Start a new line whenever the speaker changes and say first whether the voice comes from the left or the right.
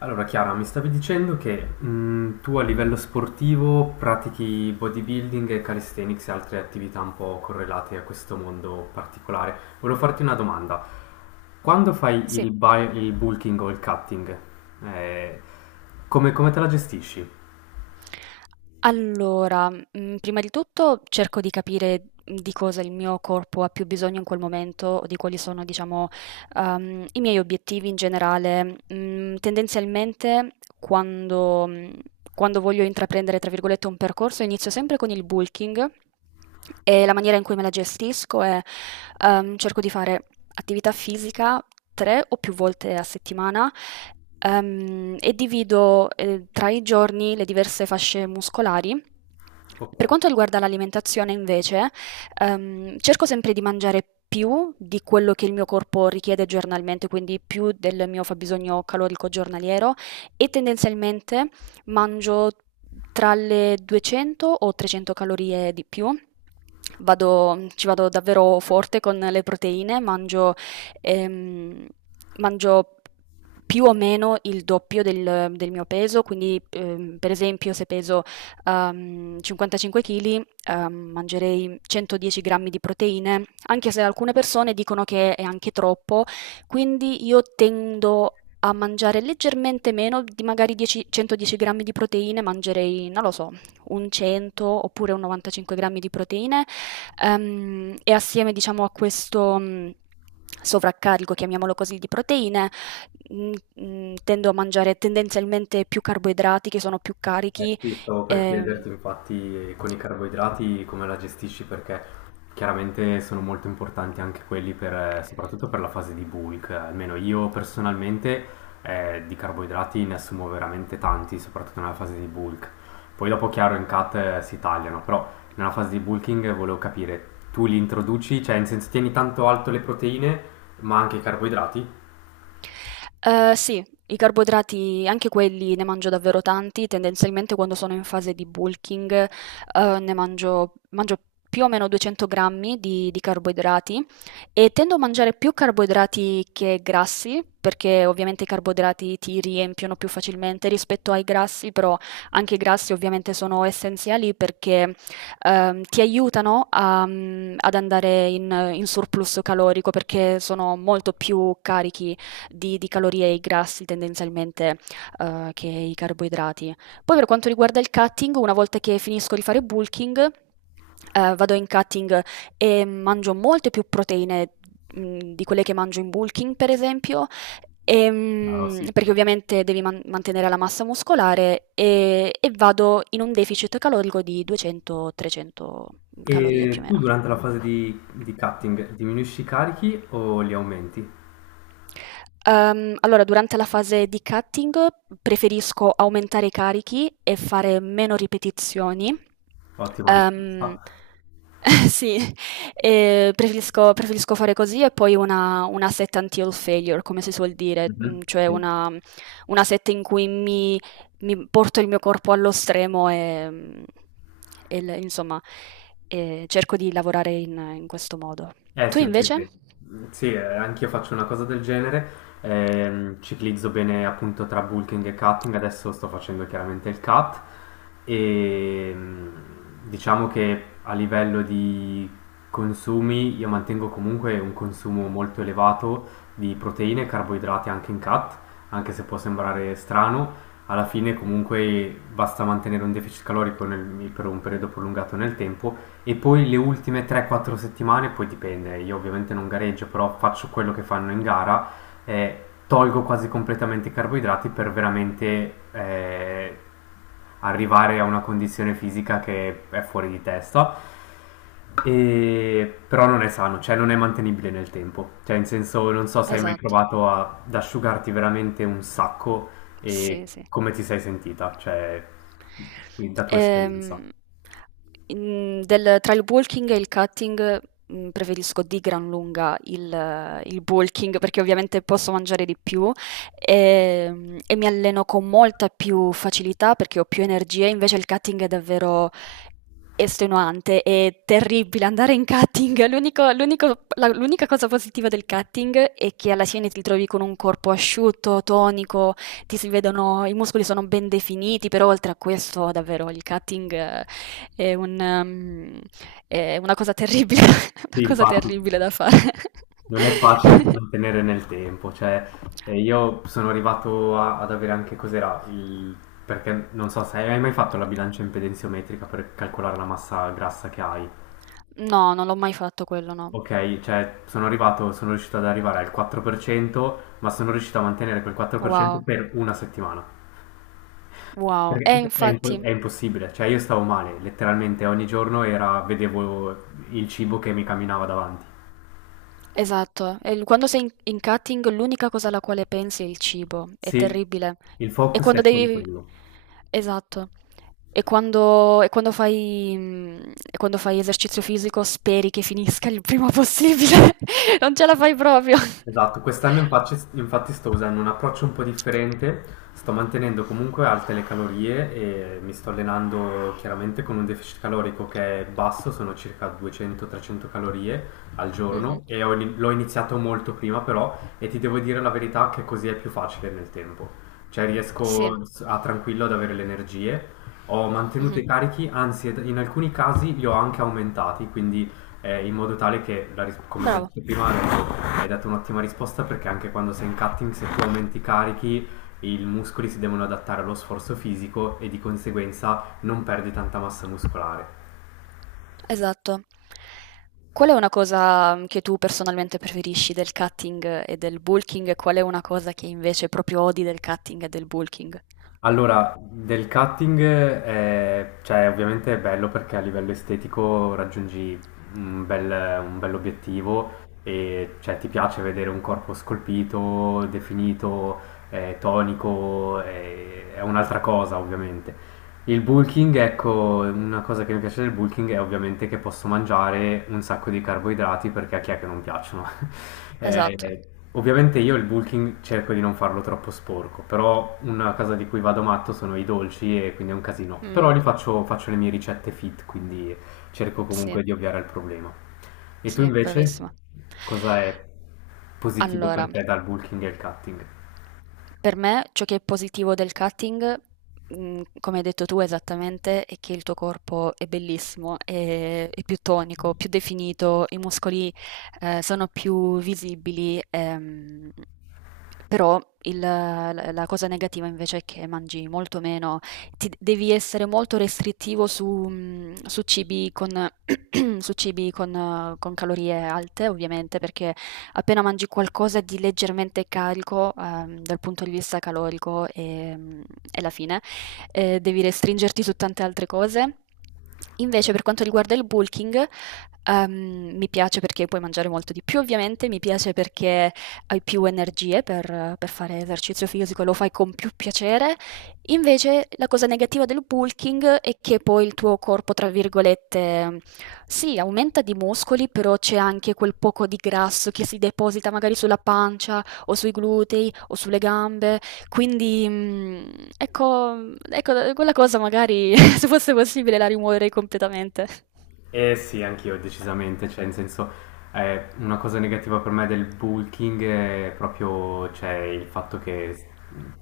left: Allora Chiara, mi stavi dicendo che tu a livello sportivo pratichi bodybuilding e calisthenics e altre attività un po' correlate a questo mondo particolare. Volevo farti una domanda. Quando fai
right: Sì,
left: il, il bulking o il cutting, eh, come, come te la gestisci?
right: allora, prima di tutto cerco di capire di cosa il mio corpo ha più bisogno in quel momento, o di quali sono, diciamo, i miei obiettivi in generale. Mhmm, tendenzialmente quando mhmm, quando voglio intraprendere, tra virgolette, "un percorso", inizio sempre con il bulking, e la maniera in cui me la gestisco è: cerco di fare attività fisica 3 o più volte a settimana. E divido, tra i giorni le diverse fasce muscolari. Per
left: Ok.
right: quanto riguarda l'alimentazione invece, cerco sempre di mangiare più di quello che il mio corpo richiede giornalmente, quindi più del mio fabbisogno calorico giornaliero, e tendenzialmente mangio tra le 200 o 300 calorie di più. Ci vado davvero forte con le proteine. Mangio, ehm, mangio più o meno il doppio del mio peso. Quindi per esempio, se peso 55 kg, mangerei 110 grammi di proteine, anche se alcune persone dicono che è anche troppo, quindi io tendo a mangiare leggermente meno. Di magari 10 110 grammi di proteine, mangerei, non lo so, un 100 oppure un 95 grammi di proteine, e assieme, diciamo, a questo sovraccarico, chiamiamolo così, di proteine, tendo a mangiare tendenzialmente più carboidrati che sono più
left: Eh
right: carichi.
left: sì, stavo per
right: ehm,
left: chiederti infatti con i carboidrati come la gestisci perché chiaramente sono molto importanti anche quelli per, soprattutto per la fase di bulk. Almeno io personalmente di carboidrati ne assumo veramente tanti, soprattutto nella fase di bulk. Poi dopo chiaro in cut si tagliano, però nella fase di bulking volevo capire, tu li introduci, cioè in senso tieni tanto alto le proteine ma anche i carboidrati?
right: Sì, i carboidrati anche quelli ne mangio davvero tanti, tendenzialmente quando sono in fase di bulking. Ne mangio più o meno 200 grammi di carboidrati, e tendo a mangiare più carboidrati che grassi, perché ovviamente i carboidrati ti riempiono più facilmente rispetto ai grassi. Però anche i grassi ovviamente sono essenziali, perché ti aiutano a ad andare in surplus calorico, perché sono molto più carichi di calorie, e i grassi tendenzialmente che i carboidrati. Poi per quanto riguarda il cutting, una volta che finisco di fare bulking, vado in cutting e mangio molte più proteine di quelle che mangio in bulking, per esempio,
left: Chiaro, sì.
right: Perché ovviamente devi mantenere la massa muscolare, e vado in un deficit calorico di 200-300 calorie più
left: E
right: o
left: tu
right: meno.
left: durante la fase di cutting diminuisci i carichi o li aumenti?
right: Allora, durante la fase di cutting preferisco aumentare i carichi e fare meno ripetizioni.
left: Ottima
right: Ehm,
left: risposta.
right: sì, e preferisco fare così, e poi una set until failure, come si suol dire,
left: Mhm,
right: cioè
left: sì.
right: una set in cui mi porto il mio corpo allo stremo, e insomma, e cerco di lavorare in questo modo. Tu
left: Si vede
right: invece?
left: che sì, anch'io faccio una cosa del genere. Ehm, ciclizzo bene appunto tra bulking e cutting. Adesso sto facendo chiaramente il cut. E diciamo che a livello di consumi, io mantengo comunque un consumo molto elevato di proteine e carboidrati anche in cut, anche se può sembrare strano. Alla fine, comunque, basta mantenere un deficit calorico per un periodo prolungato nel tempo, e poi le ultime 3-4 settimane, poi dipende, io ovviamente non gareggio, però faccio quello che fanno in gara, tolgo quasi completamente i carboidrati per veramente arrivare a una condizione fisica che è fuori di testa. Però non è sano, cioè non è mantenibile nel tempo. Cioè, in senso, non so se hai mai
right: Esatto,
left: provato ad asciugarti veramente un sacco
right: sì,
left: e
right: sì.
left: come ti sei sentita, cioè, da tua esperienza.
right: Ehm, in del Tra il walking e il cutting, preferisco di gran lunga il walking, perché ovviamente posso mangiare di più, e mi alleno con molta più facilità perché ho più energie. Invece il cutting è davvero estenuante, è terribile andare in cutting. L'unica cosa positiva del cutting è che alla fine ti ritrovi con un corpo asciutto, tonico, ti si vedono i muscoli, sono ben definiti. Però oltre a questo, davvero, il cutting è un mhmm, è una cosa terribile, una
left: Sì,
right: cosa
left: infatti
right: terribile da fare.
left: non è facile da mantenere nel tempo, cioè io sono arrivato ad avere anche cos'era il... Perché non so se hai mai fatto la bilancia impedenziometrica per calcolare la massa grassa che hai.
right: No, non l'ho mai fatto quello, no.
left: Ok, cioè sono arrivato, sono riuscito ad arrivare al 4%, ma sono riuscito a mantenere quel 4% per cento
right: Wow,
left: per una settimana.
right: wow. Eh,
left: Perché è,
right: infatti.
left: è impossibile, cioè io stavo male, letteralmente ogni giorno era, vedevo il cibo che mi camminava davanti.
right: Esatto, e quando sei in cutting l'unica cosa alla quale pensi è il cibo, è
left: Sì,
right: terribile.
left: il
right: E
left: focus
right: quando
left: è solo
right: devi...
left: quello.
right: Esatto. E quando fai esercizio fisico, speri che finisca il prima possibile. Non ce la
left: Sì.
right: fai proprio.
left: Esatto, quest'anno infatti, infatti sto usando un approccio un po' differente, sto mantenendo comunque alte le calorie e mi sto allenando chiaramente con un deficit calorico che è basso, sono circa 200-300 calorie al
right: Mhm.
left: giorno e ho l'ho iniziato molto prima però, e ti devo dire la verità che così è più facile nel tempo, cioè
right: Sì.
left: riesco a tranquillo ad avere le energie, ho mantenuto
right: Mhm.
left: i carichi, anzi in alcuni casi li ho anche aumentati, quindi in modo tale che, la come ti ho
right: Bravo.
left: detto prima, adesso hai dato un'ottima risposta perché anche quando sei in cutting, se tu aumenti i carichi, i muscoli si devono adattare allo sforzo fisico e di conseguenza non perdi tanta massa muscolare.
right: Esatto. Qual è una cosa che tu personalmente preferisci del cutting e del bulking, e qual è una cosa che invece proprio odi del cutting e del bulking?
left: Allora, del cutting, cioè, ovviamente è bello perché a livello estetico raggiungi un bel, un bell'obiettivo e cioè, ti piace vedere un corpo scolpito, definito, tonico, è un'altra cosa ovviamente. Il bulking, ecco, una cosa che mi piace del bulking è ovviamente che posso mangiare un sacco di carboidrati perché a chi è che non piacciono.
right: Esatto.
left: Eh, ovviamente io il bulking cerco di non farlo troppo sporco, però una cosa di cui vado matto sono i dolci e quindi è un casino. Però
right: Mh,
left: li faccio, faccio le mie ricette fit, quindi cerco
right: sì,
left: comunque di ovviare al problema. E tu
right: sì,
left: invece,
right: bravissima.
left: cosa è positivo per
right: Allora,
left: te dal bulking e il cutting?
right: per me ciò che è positivo del cutting, come hai detto tu esattamente, è che il tuo corpo è bellissimo, è più tonico, più definito, i muscoli sono più visibili. Però il la la cosa negativa invece è che mangi molto meno, ti devi essere molto restrittivo su cibi con su cibi con calorie alte ovviamente, perché appena mangi qualcosa di leggermente carico, dal punto di vista calorico, è la fine. Devi restringerti su tante altre cose. Invece, per quanto riguarda il bulking, mi piace perché puoi mangiare molto di più, ovviamente. Mi piace perché hai più energie per fare esercizio fisico e lo fai con più piacere. Invece la cosa negativa del bulking è che poi il tuo corpo, tra virgolette, sì, aumenta di muscoli, però c'è anche quel poco di grasso che si deposita magari sulla pancia o sui glutei o sulle gambe. Quindi, ecco, ecco, quella cosa magari, se fosse possibile, la rimuoverei completamente.
left: Eh sì, anch'io decisamente, cioè in senso una cosa negativa per me del bulking è proprio cioè, il fatto che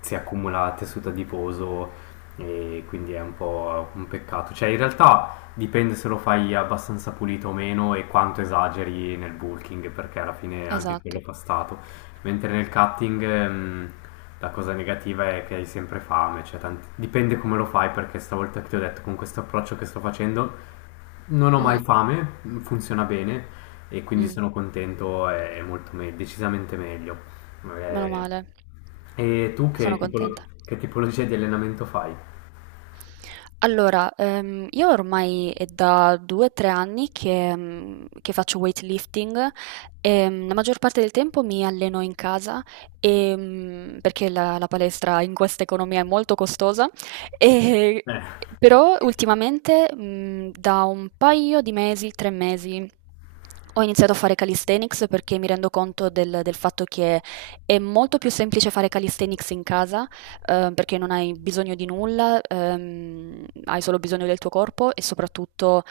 left: si accumula tessuto adiposo e quindi è un po' un peccato. Cioè in realtà dipende se lo fai abbastanza pulito o meno e quanto esageri nel bulking perché alla fine anche quello
right: Esatto.
left: fa stato. Mentre nel cutting la cosa negativa è che hai sempre fame, cioè dipende come lo fai perché stavolta che ti ho detto con questo approccio che sto facendo non ho mai
right: Mhm.
left: fame, funziona bene e quindi
right: Mm.
left: sono contento, è molto decisamente meglio.
right: Meno
left: Eh,
right: male.
left: e tu
right: Sono
left: che
right: contenta.
left: che tipologia di allenamento fai?
right: Allora, io ormai è da 2-3 anni che faccio weightlifting, e la maggior parte del tempo mi alleno in casa, e perché la palestra in questa economia è molto costosa. e-
left: Eh,
right: Però ultimamente, da un paio di mesi, 3 mesi, ho iniziato a fare calisthenics, perché mi rendo conto del fatto che è molto più semplice fare calisthenics in casa, perché non hai bisogno di nulla, hai solo bisogno del tuo corpo, e soprattutto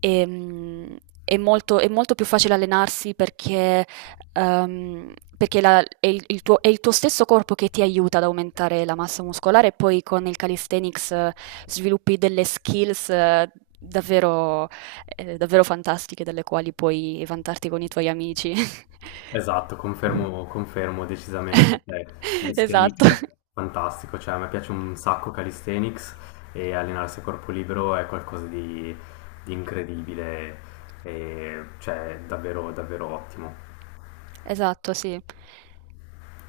right: ehm, è molto più facile allenarsi perché è il tuo stesso corpo che ti aiuta ad aumentare la massa muscolare. E poi con il calisthenics sviluppi delle skills davvero, davvero fantastiche, delle quali puoi vantarti con i tuoi amici.
left: esatto, confermo, confermo decisamente. Cioè,
right: Esatto.
left: calisthenics è fantastico, cioè, a me piace un sacco calisthenics, e allenarsi a corpo libero è qualcosa di incredibile, e, cioè davvero, davvero ottimo.
right: Esatto, sì.